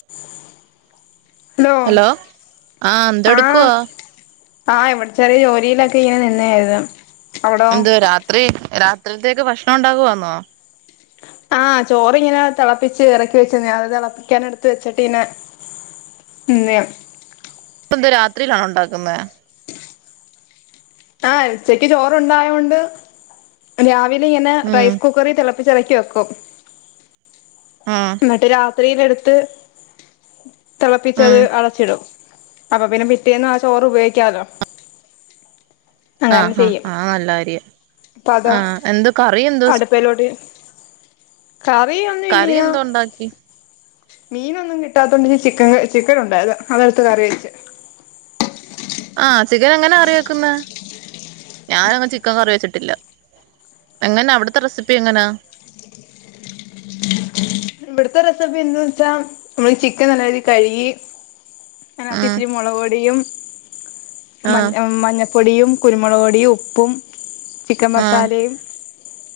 [unintelligible] Hello ആഹ് ആഹ് എന്തെടുക്കുവാ ആഹ് ഇവിടെ ചെറിയ ജോലിയിലൊക്കെ ഇങ്ങനെ നിന്നായിരുന്നു അവിടോ എന്ത രാത്രി രാത്രിത്തേക്ക് ഭക്ഷണം ഉണ്ടാകുവാന്നോ ആഹ് ചോറിങ്ങനെ തിളപ്പിച്ച് ഇറക്കി വെച്ച ന അത് തിളപ്പിക്കാൻ എടുത്ത് വെച്ചിട്ടനെ പിന്നെ ഇപ്പന്ത് രാത്രിയിലാണ് ഉണ്ടാക്കുന്നത് ആ ഉച്ചക്ക് ചോറുണ്ടായതോണ്ട് രാവിലെ ഇങ്ങനെ ഉം റൈസ് കുക്കറി തിള പ്പിച് ഇറക്കി വെക്കും ആഹ് എന്നിട്ട് രാത്രിയില എടുത്ത് തിളപ്പിച്ചത് ഉം അടച്ചിടും അപ്പൊ പിന്നെ പിറ്റേന്ന ആ ചോറ് ഉപയോഗിക്കാലോ അങ്ങനെ ആഹ് ആഹ് ചെയ്യും ആഹ് നല്ല കാര്യം അപ്പൊ അതാ ആഹ് എന്ത് കറി എന്തോ അടുപ്പയിലോട്ട് കറിയൊന്നും കറി ഇല്ലെന [unintelligible] മീന ഒന്നും കിട്ടാത്തണ്ട് ചൻ ചിക്കൻ ഉണ്ടായത് അതെടുത്ത് കറി വെച്ച് ആ ചിക്കൻ എങ്ങനെ അറിയാക്കുന്ന ഞാനങ്ങനെ ചിക്കൻ കറി വെച്ചിട്ടില്ല എങ്ങനാ അവിടുത്തെ റെസിപ്പി എങ്ങനാ ഇവിടത്തെ റെസിപ്പി എന്ത വെച്ചാ നമ്മള് ചിക്കൻ നല്ല രീതിൽ കഴുകി അതിനകത്ത് ഉം ഇച്ചിരി മുളക്കൊടിയും മ ആഹ് മഞ്ഞ പൊടിയും കുരുമുളക് പൊടിയും ഉപ്പും ചിക്കൻ ആഹ് മസാലയും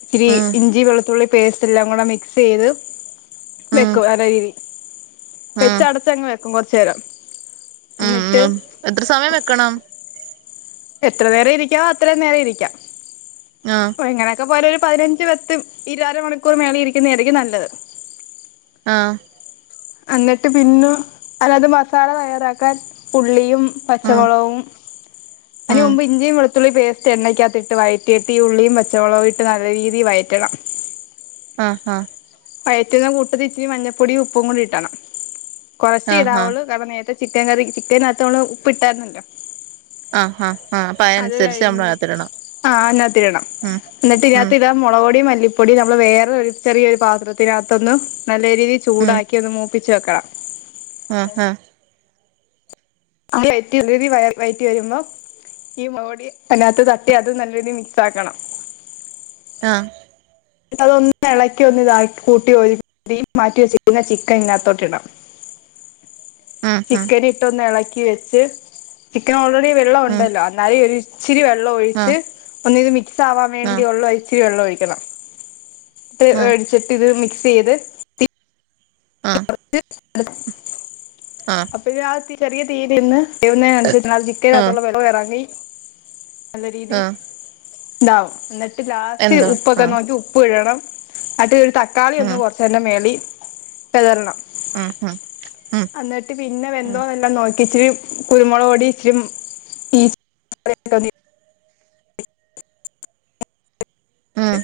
ഇത്തിരി ഉം ഇഞ്ചി വെളുത്തുള്ളി പേസ്റ്റ് എല്ലാം കൂടെ മിക്സ് ചെയ്ത് ഉം വെക്കും നല്ല രീതിൽ ഉം പെച്ച അടച്ചങ്ങ് വെക്കും കുറച്ചുരം ഉം ഉ എത്ര സമയം വെക്കണം എത്ര നേരം ഇരിക്കാ അത്രയും നേരം ഇരിക്കാം ആഹ് ഓ ഇങ്ങനെയൊക്കെ പോല ഒരു പതിനഞ്ച് പത്ത് ഇരുര മണിക്കൂർ മേളെ ഇരിക്കുന്ന ആയിരിക്കും നല്ലത് ആഹ എന്നിട്ട് പിന്നെ അല്ലത് മസാല തയ്യാറാക്കാൻ പുള്ളിയും ഉം പച്ചമുളവും അതിന് ഉം മുമ്പ് ഇഞ്ചയും വെളുത്തുള്ളി ത്തുള്ളി പേസ്റ്റ് എണ്ണക്കകത്തിട്ട് വയറ്റിയിട്ട് ഈ ഉള്ളിയും പച്ചമുളവും ഇട്ട് നല്ല രീതിയി വയറ്റണം ആഹ ആഹ് പയറ്റന്ന് കൂട്ടത്തി ഇച്ചിരി മഞ്ഞൾപ്പൊടും ഉപ്പും കൂടി കട്ടണം കൊറച്ച് ആഹ് ആഹ് ഇടാവുള്ളൂ കാരണം നേരത്തെ ചിക്കൻ കറി ചിക്കനകതൊള ഉപ്പ് ഇട്ടായിന്നല്ലോ ആഹ അത് കഴിഞ്ഞിട്ട് ആ അതിന്ടകത് ഇടണം ഉം എന്നിട്ട് ഉം ഇതിനകത്ത് ഇട മുളകുപൊടി പൊടി നമ്മൾ വേറെ ഒരു ചെറിയ ഒരു പാത്രത്തിനത്തിന് നല്ല രീതിയിൽ ചൂടാക്കി ഒന്നു മൂ പ്പിച്ചു വെക്കണം ആഹ [unintelligible] വയറ്റി വരുമ്പോ ഈ മോടി അതിനത്ത് തട്ടി അത് നല്ല രീതി മിക്സ് ആക്കണം ആ അതൊന്ന് ഇളക്കി ഒന്ന് ഇതാക്കി കൂട്ടി ഒഴി മാറ്റി വെച്ചുന്ന ചിക്കൻ ഇനാത്തോട്ട ഇടണം [inaudible] ആഹ് ആഹ് ചിക്കൻ ഇട്ടൊന്ന് ഇളക്കി വെച്ച് ചിക്കൻ ഓൾ വെള്ളം ആഹ് ഉം ഉണ്ടല്ലോ എന്നാലൊരു ഇച്ചിരി വെള്ളം ഒഴിച്ച് ആഹ് ഒന്ന് ഇത് മിക്സ് ആവാൻ ആഹ് വേണ്ടിയള്ള ഇച്ചിരി വെള്ളം ഒഴിക്കണം ഇട്ട് ആഹ് മേടിച്ചിട്ട് ഇത് മിക്സ് ചെയ്ത് ആഹ് ആഹ് [unintelligible] അപ്പൊ ഇത് ആ ചെറിയ തീതിന്ന് ചെയുന്നനുസരിച് അതിനകത് ആഹ് ചിക്കൻഅകത്തുളെ വെള്ളോ ഇറങ്ങി [unintelligible] നല്ല രീതി ആഹ് ഇതാവും എന്നിട്ട് ലാസ്റ്റ് എന്തോ ഉപ്പൊക്കെ ആഹ് നോക്കി ഉപ്പ് ഇടണം അറ്റ് ഒരു തക്കാളി ഒന്ന് ഉം കൊറച്ചണം മേളി വിതറണം അഹ് അഹ് എന്നിട്ട് പിന്നെ വെന്തോന്നല്ലാം നോ ഇച്ചിരി കുരുമുളക് പൊടി ഇച്ചരി ഈ [unintelligible] ഉം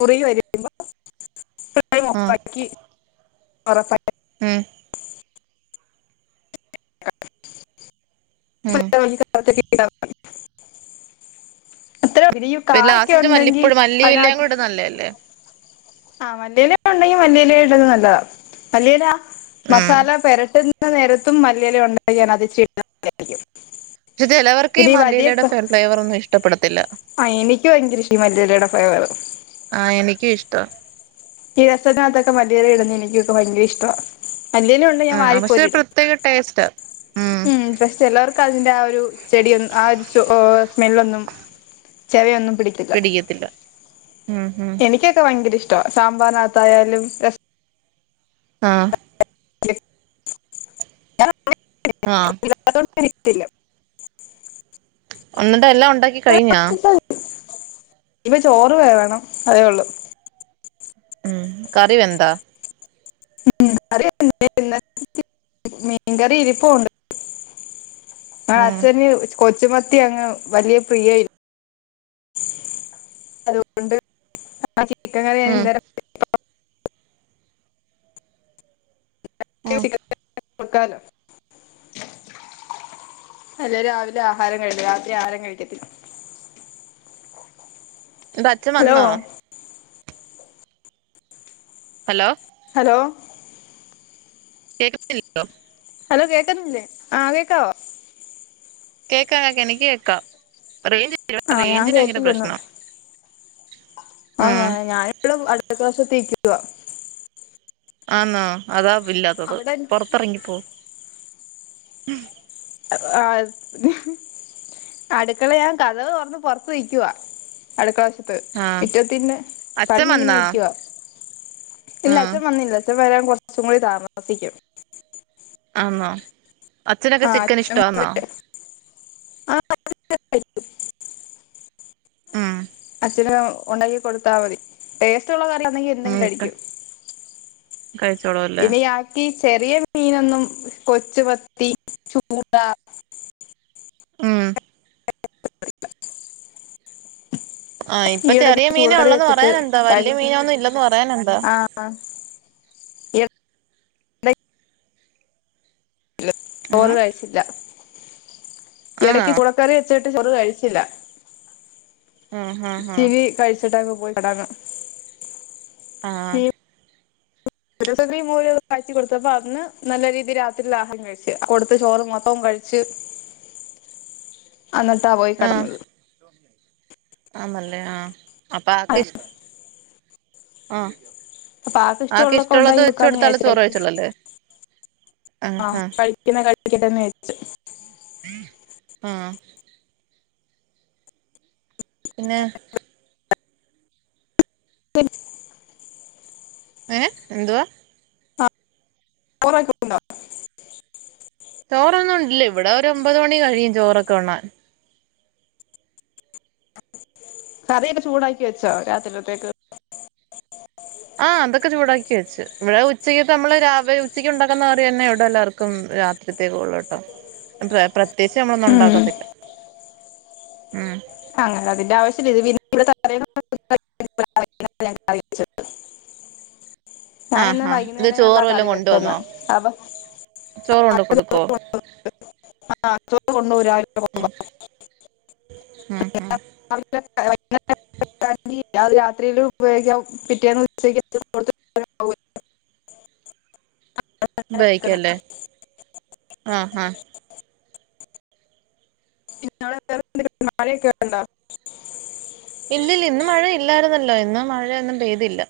കുറി വരുമ്പോ ഫുൾടൈം ഓഫാക്കി ഉറപ്പാലെ ഏഹ് [unintelligible] [inaudible] ഉം അത്രഉ ഇ [unintelligible] പിന്നെ കാലൊക്കെ ലാസ്റ്റില് ഉണ്ടെങ്കി മല്ലിപ്പൊടി മല്ലിയിലയും അതിനത്ത് കൂടെ നല്ലയല്ലേ ആ മല്ലിയില ഉണ്ടെങ്കിൽ മല്ലിയില ഇടുന്നത് നല്ലതാ മല്ലിയില ഉം മസാല പരട്ട എ നേരത്തും മല്ലിയില ഉണ്ടാക്കിയാൻ അത് [unintelligible] പക്ഷെ ചിലവർക്ക് ഈ മല്ലീലയുടെ ക- ഫെ ഫ്ലേവർ ഒന്നും ഇഷ്ടപ്പെടത്തില്ല ആ എനിക്ക് ഭയങ്കരഷി ഈ മല്ലിഇലയുടെ ഫ്‌ളേവർ ആ എനിക്ക ഇഷ്ടാ ഈ രസത്തിനാത്തൊക്കെ മല്ലി ഇല ഇടന്ന് എനിക്കൊക്കെ ഭയങ്കര ഇഷ്ടവാ മല്ലിയിലണ്ടെ ഞാൻ ആഹ് പക്ഷെ ഒരു വാരിക്കോരിടും പ്രത്യേക [unintelligible] ഉം പക്ഷെ എല്ലാവർക്കും അതിന്റെ ആ ഒരു ചെടിയ ഒന്ന് ആ ഒരു സ്മെല്ലൊന്നും ചെവയൊന്നും പിടിക്കില്ല പിടിക്കത്തില്ല ഉം ഉം എനിക്കൊക്കെ ഭയങ്കര ഇഷ് ട്ട സാമ്പാറിനാത്ത് ആയാലും അഹ് [unintelligible] അഹ് യ് ത്തില എന്നിട്ട് എല്ലാം ഉണ്ടാക്കി കഴിഞ്ഞാ ഇപ്പൊ ചോറ് വേവണം അതേ ഉള്ളൂ ഉം കറി വെന്താ ഉം കറി എന്തെ ഇന്നലത്തെ മീൻകറി ഇരിപ്പോണ്ട് അ ഉം അച്ഛന് കൊച്ചുമത്തി അങ്ങ് വലിയ പ്രിയ ഇ അതുകൊണ്ട് ആ ചീക്കൻ കറി ഉം ഇന്നല ഓഹ് [unintelligible] [unintelligible] അല്ലേല് രാവിലെ ആഹാരം കഴിക്കു രാത്രി ആഹാരം കഴിക്കത്തില്ല [inaudible] ട്ട് അച്ചൻ ഹലോ വന്നോ ഹലോ ഹലോ കേൾക്കുന്നില്ലിയോ ഹലോ കേക്കന്നില്ലേ ആ കേക്കാവോ കേക്കാം കേക്ക എനിക്ക് കേക്കാം റേഞ്ച് [unintelligible] ആ ഞാൻ റേഞ്ചിന് ഭയങ്കര പ്രശ്നം അന്നോ ഞാൻ ഇപ്പളും അടുക്കള വശത്തു നിക്കാ [unintelligible] ആന്നാ അതാ ഇല്ലാത്തത് അവിടെ പുൊറത്തിറങ്ങിപ്പോ ആഹ് [unintelligible] അടുക്കള ഞാൻ കഥവ് കുറന്ന് പുറത്ത്ു നിയ്ക്കവാ അടുക്കള [unintelligible] ആഹ് വിറ്റത്തിന്റെ പൽ അച്ഛൻ മെ ഇങ്ങനെ വന്നാ നക്കവാ ഇല്ല ഉം അച്ഛൻ വന്നില്ല അച്ചൻ വരാൻ കുറച് കൂടി താമസിക്കും ആന്നോ അച്ഛനക്ക ആ ചിക്കൻ അച്ഛൻ ഇഷ്ടന്നോ ആ [unintelligible] മ്. ഇത്ങ്ങനെ ഉണ്ടാക്കി കൊടുത്താൽ മതി ടേസ്റ്റുള്ള കറാന്നെങ്കിൽ എല്ലും കഴിക്കു കഴിച്ചോളല്ലേ. ചെറിയ മീനൊന്നും കൊച്ചുവത്തി ചൂട. ഉം [unintelligible] ആ ഇപ്പൊ ഈയിടക്ക് ചെറിയ മീന ചൂടക്കറി ഉള്ളന്ന് വെച്ചിട്ട് പറയാനെന്തോ കഴി വലിയ മീനൊന്നും ഇല്ലന്ന് പറയാനന്തോ. യെപ്. യെപ് ഓള് ഉം കഴിച്ച്ല്യ ഇടക്ക് ആണോ ചുടക്കറി വെച്ചിട്ട് ചൊറു കഴിച്ചില്ല ആഹ് ആഹ് ഇഴി ആഹ് കഴിച്ചിട്ടങ്ങ് പോയി ആ ദൃടം ഗി മു കൽക്കി കൊടുത്തപ്പോ അതിന്ന് നല്ല രീതിൽ രാത്രിൽ ആഹം കഴിച്ച് കൊടുത്ത് ചോറ് മൊത്തവും കഴ ഇച് [inaudible] അന്നിട്ടാ പോയി കടന്നത്. ആമല്ലേ ആ അപ്പ കിഷ് ആ അപ്പൊ ആൾക്ക് ഇഷ്ടമുള്ളതൊക്കെ ആക്കിഷ്ടള്ളത് ഉണ്ടാക്കി കൊടുക്കാന്ന് വെച്ചോട്ത്താൽ ആള് ചോറ് കഴിച്ചള്ളല്ലേ? ആ കഴിക്കിനെ കഴിക്കട്ടെ എന്നെച്ച്. ആ പിന്നേ [unintelligible] ഏ എന്തുവാ? [unintelligible] ചോറൊന്നും ഇണ്ടില്ല ഇവിടെ ഒ ഒരു ഒമ്പത് മണി കഴിയും ചോറൊക്കെ ഉണ്ണാൻ കറിയൊക്കെ ചൂടാക്കി വെച്ചോ രാത്രിഴ്ത്തേക്ക് ആ അതൊക്കെ ചൂടാക്കി വെച്ച് ഇവിടെ ഉച്ചയ്ക്ക് നമ്മള് രാവ് ഉച്ചയ്ക്ക് ഉണ്ടാക്കുന്ന അറിയന്നെ ഇവിടെ എല്ലാവർക്കും ഇവേ രാത്രിതേകൊള്ളൂട്ടോ [unintelligible] തീർച്ചെന്ന നൊന്നും ഉം ഉണ്ടാക്കത്തില്ല ഉം അങ്ങനെ അതിന്റെ ആവശ്യ ഇത് [unintelligible] [unintelligible] ആഹ് ഞാനിന്ന് ആഹ് ഇത് വൈകുന്നേരള്ള ചോറ് വല്ലോം കറി വെക്കുന്ന കൊണ്ടുവന്നോ അബോ [unintelligible] [unintelligible] ചോറ് കൊണ്ട് കൊടുക്കോ ഉം ഉം ഉം അത് രാത്രീലും ഉപയോഗിക്ക പിറ്റേന്ന് ഉച്ചക്ക് [unintelligible] ആവല്ലോ വെക്കണം ബൈക്കല്ലേ ആ ഹ പിന്ന വേറെ എന്തേലും കേറണ്ട ഇല്ലല്ല ഇന്ന് മഴ ഇല്ലാര്ന്നല്ലോ. ഇന്ന് മഴയൊന്നും പെയ്തില്ല.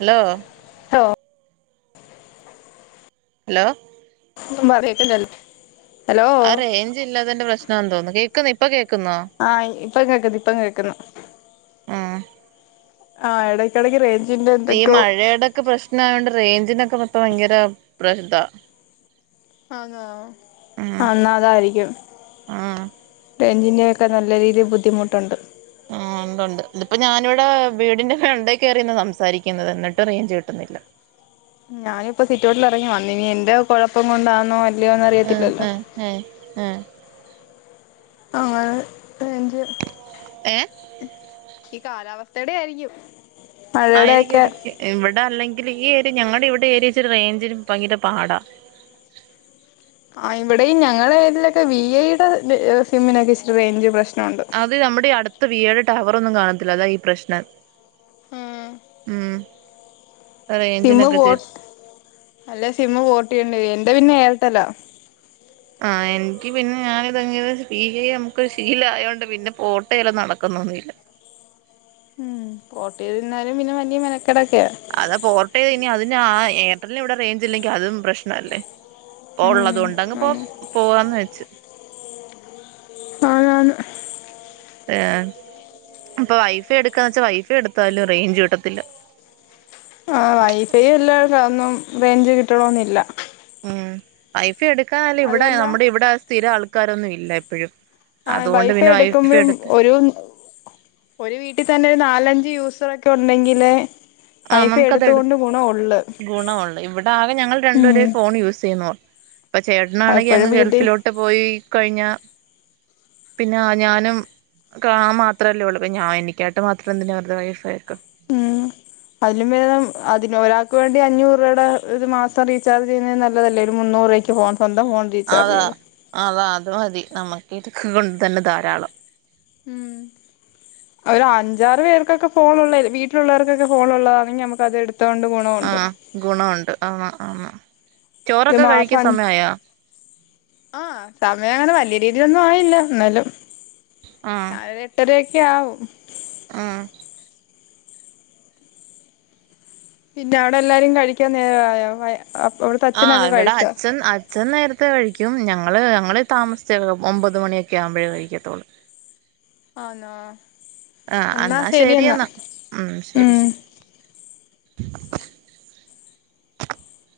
ഹലോ ലോ ഹലോ ഒന്നും പറയത്തില്ലല്. ആറേഞ്ച് ഇല്ലാതേന്റെ പ്രശ്നാ തോന്നു കേക്ക്‌ന്ന് ഇപ്പ കേ ആ ഇ ഇപ്പ കേക്ക്‌ന്ന് ഇപ്പം കേക്ക്‌ന്ന് ഉം ആഹ് എടക്കെടയ്ക്ക് രേൻ ഈ മഴേടെക്കെ പ്രശ്നായോണ്ട് റേഞ്ചിനൊക്കെ പ്പ ഭയങ്കര പ്രശ്താ ആന്നോ ഉം ന്നാ അതായിരിക്കും. ആഹ് രേഞ്ചിന്റെയൊക്കെ നല്ല രീതീൽ ബുദ്ധിമുട്ടുണ്ട്. ആഹ് ഉണ്ടുണ്ട് തിപ്പോ ഞാനിവടെ വീടിന്റെ ഫ്രണ്ടേ കേറിനിന്ന് സംസാരിക്കുന്നത് ന്നട്ടും റെയ്ഞ്ച് കിട്ടുന്നില്ല. ഞാനിപ്പോ സിറ്റഔട്ടിൽ ഇറങ്ങി വന്നീനി എന്റെ കൊഴപ്പം കൊണ്ടാണോ അല്ലയോന്ന് അറിയത്തില്ലല്ലോ. ഏ അങ്ങള് റേഞ്ച് ഏഹ് ഇ കാലാവസ്ഥടെ ആയിരിക്കും ആയിരിക്കും മഴയുടെയൊക്കെ രിക്കും ഇവടെ അല്ലെങ്കിലും ഈ എര് ഞങ്ങടെ ഇവിടെ ഏരിയ റേഞ്ചിന് ഭയങ്കര പാടാ ആഹ് ഇവടേം ഞങ്ങളെ ഏരിലൊക്കെ വി ഐടെ സിമ്മിനൊക്കെ ഇച്ചിരി റേഞ്ച് പ്രശ് അത് നമ്മടെ അട്ത്ത് വി ഐടെ ടവറൊന്നും കാണത്തില്ലാ അതാ ഈ പ്രശ്നം. മ് സിമ്മ് ബോട്ട് അല്ല സി മമ്ബോട്ടയേണ്ടി വരും. എന്റെ പിന്നെ ഏയെർട്ടലാ ആഹ് എൻക്ക് പിന്നെ ഞാനിത് [unintelligible] ഞമ്ക്ക്‌ ശീലായോണ്ട് പിന്നെ പോട്ടെയ്ല് നടക്ക്‌ തോന്നിയില്ല. ഉം പോട്ടെയ്തെര്ന്നാലും പിന്നെ വല്ല്യ മെന അതാ പോർട്ട് ചെയ്തയ്നാ അതിന് ആ എയർടെല്ലിനി വടെ റേഞ്ച് ഇല്ലെങ്കിൽ അതും പ്രശ്നല്ലേ. ഉം പ്പോള്ളത് കൊണ്ടങ്ങ് പോ ആണ് പോവാന്ന് വെച്ച് ആനാണ് ഏ ഇപ്പൊ വൈഫൈ എട്ക്കാന്ന് വെച്ചാ വൈഫൈ എട്ത്താലും റേഞ്ച് കിട്ടത്തില്ല. ആഹ് വൈഫൈ ഇല്ല ഒന്നും റേഞ്ച് കിട്ടണോന്നില്ല. മ് വൈഫൈ എടുക്കാനാല ഇവിടെ അതുമല്ല നമ്മുടെ ഇവിടെ സ്ഥിര ആൾക്കാരൊന്നുല്ല ഇപ്പഴും ആഹ് വൈഫൈ എടുക്കുമ്പഴും ഒരു ഒരു വീട്ടീ തന്നെ ഒരു നാലഞ്ച് യൂസ് സൊക്കെ ഉണ്ടെങ്കിലേ വൈഫൈ എടുത്തുകൊണ്ട് ഗുണൊള്ളു. ഗുണഒള്ള് ഇവടെ ആകെ ഞങ്ങൾ രണ്ട് പേരെ ഉം ഫോൺ യൂസ് ചെയ്യുന്നുള്ളു. അപ്പ ചേട്ടനാണെങ്കിൽ എപ്പോഴും അങ്ങ് വീട്ടിൽ ഗൾഫിലോട്ട് പോയി കഴിഞ്ഞ പിന്നെ ഞാനും കാ മാത്രല്ലേ ഉള്ളൂ ഞാൻ എനിക്കായിട്ട് മാത്രം എന്തിന വെർതെ വൈഫൈക്കെ ഉം അതിലും ബേധം അതിന് ഒരാൾക്ക് വേണ്ടി അഞ്ഞൂറ് രൂപേടെ ഒരു മാസം റീചാർജ് ചെയ്യുന്നതീ നല്ലതല്ലേ ഒര് മുന്നൂ മുന്നൂറ് രൂപയ്ക്ക് ഫോൺ സ്വന്തം ഫോൺ റീചാർജ് അതാ ചെയ്യുന്നേ. അതാ അത് മതി നമ്മക്കിതൊക്കെ കൊണ്ട് തന്നെ ധാരാളം മ് ഒര് അഞ്ചാറ് പേര്ക്കൊക്കെ ഫോൺ ഉള്ള വീട്ടിലുള്ളവർക്കൊക്കെ ഫോൺ ഉള്ളതാണെങ്കി നമ്മക്കത് എട് ആഹ ഗുണൊണ്ട് ആ ആ ഒരു ചോറൊക്കെ കഴിക്ക മാസം അഞ്ച് സമയയായോ? അ അങ്ങനെ വലിയ രീതിയിലൊന്നും ആയില്ല ന്നാലും രാവിലെ എട്ടരൊക്കെ ആവും. ആഹ പിന്നെ അവിടെ എല്ലാരും കഴിക്കാൻ നേരായോ? ആ ഇവടെ അച്ഛൻ അച്ഛൻ നേരത്തെ കഴിക്ക ക്കും ഞങ്ങള് ഞങ്ങള്ൾ താമസിച്ച ഒമ്പത് മണിയൊക്കെ ആവുമ്പോഴേ കഴിക്കത്തോള്ളൂ. ആണോ? ആഹ എന്നാൽ ശരിയന്നാ ഉം ശരി ഉം ശരി. [inaudible]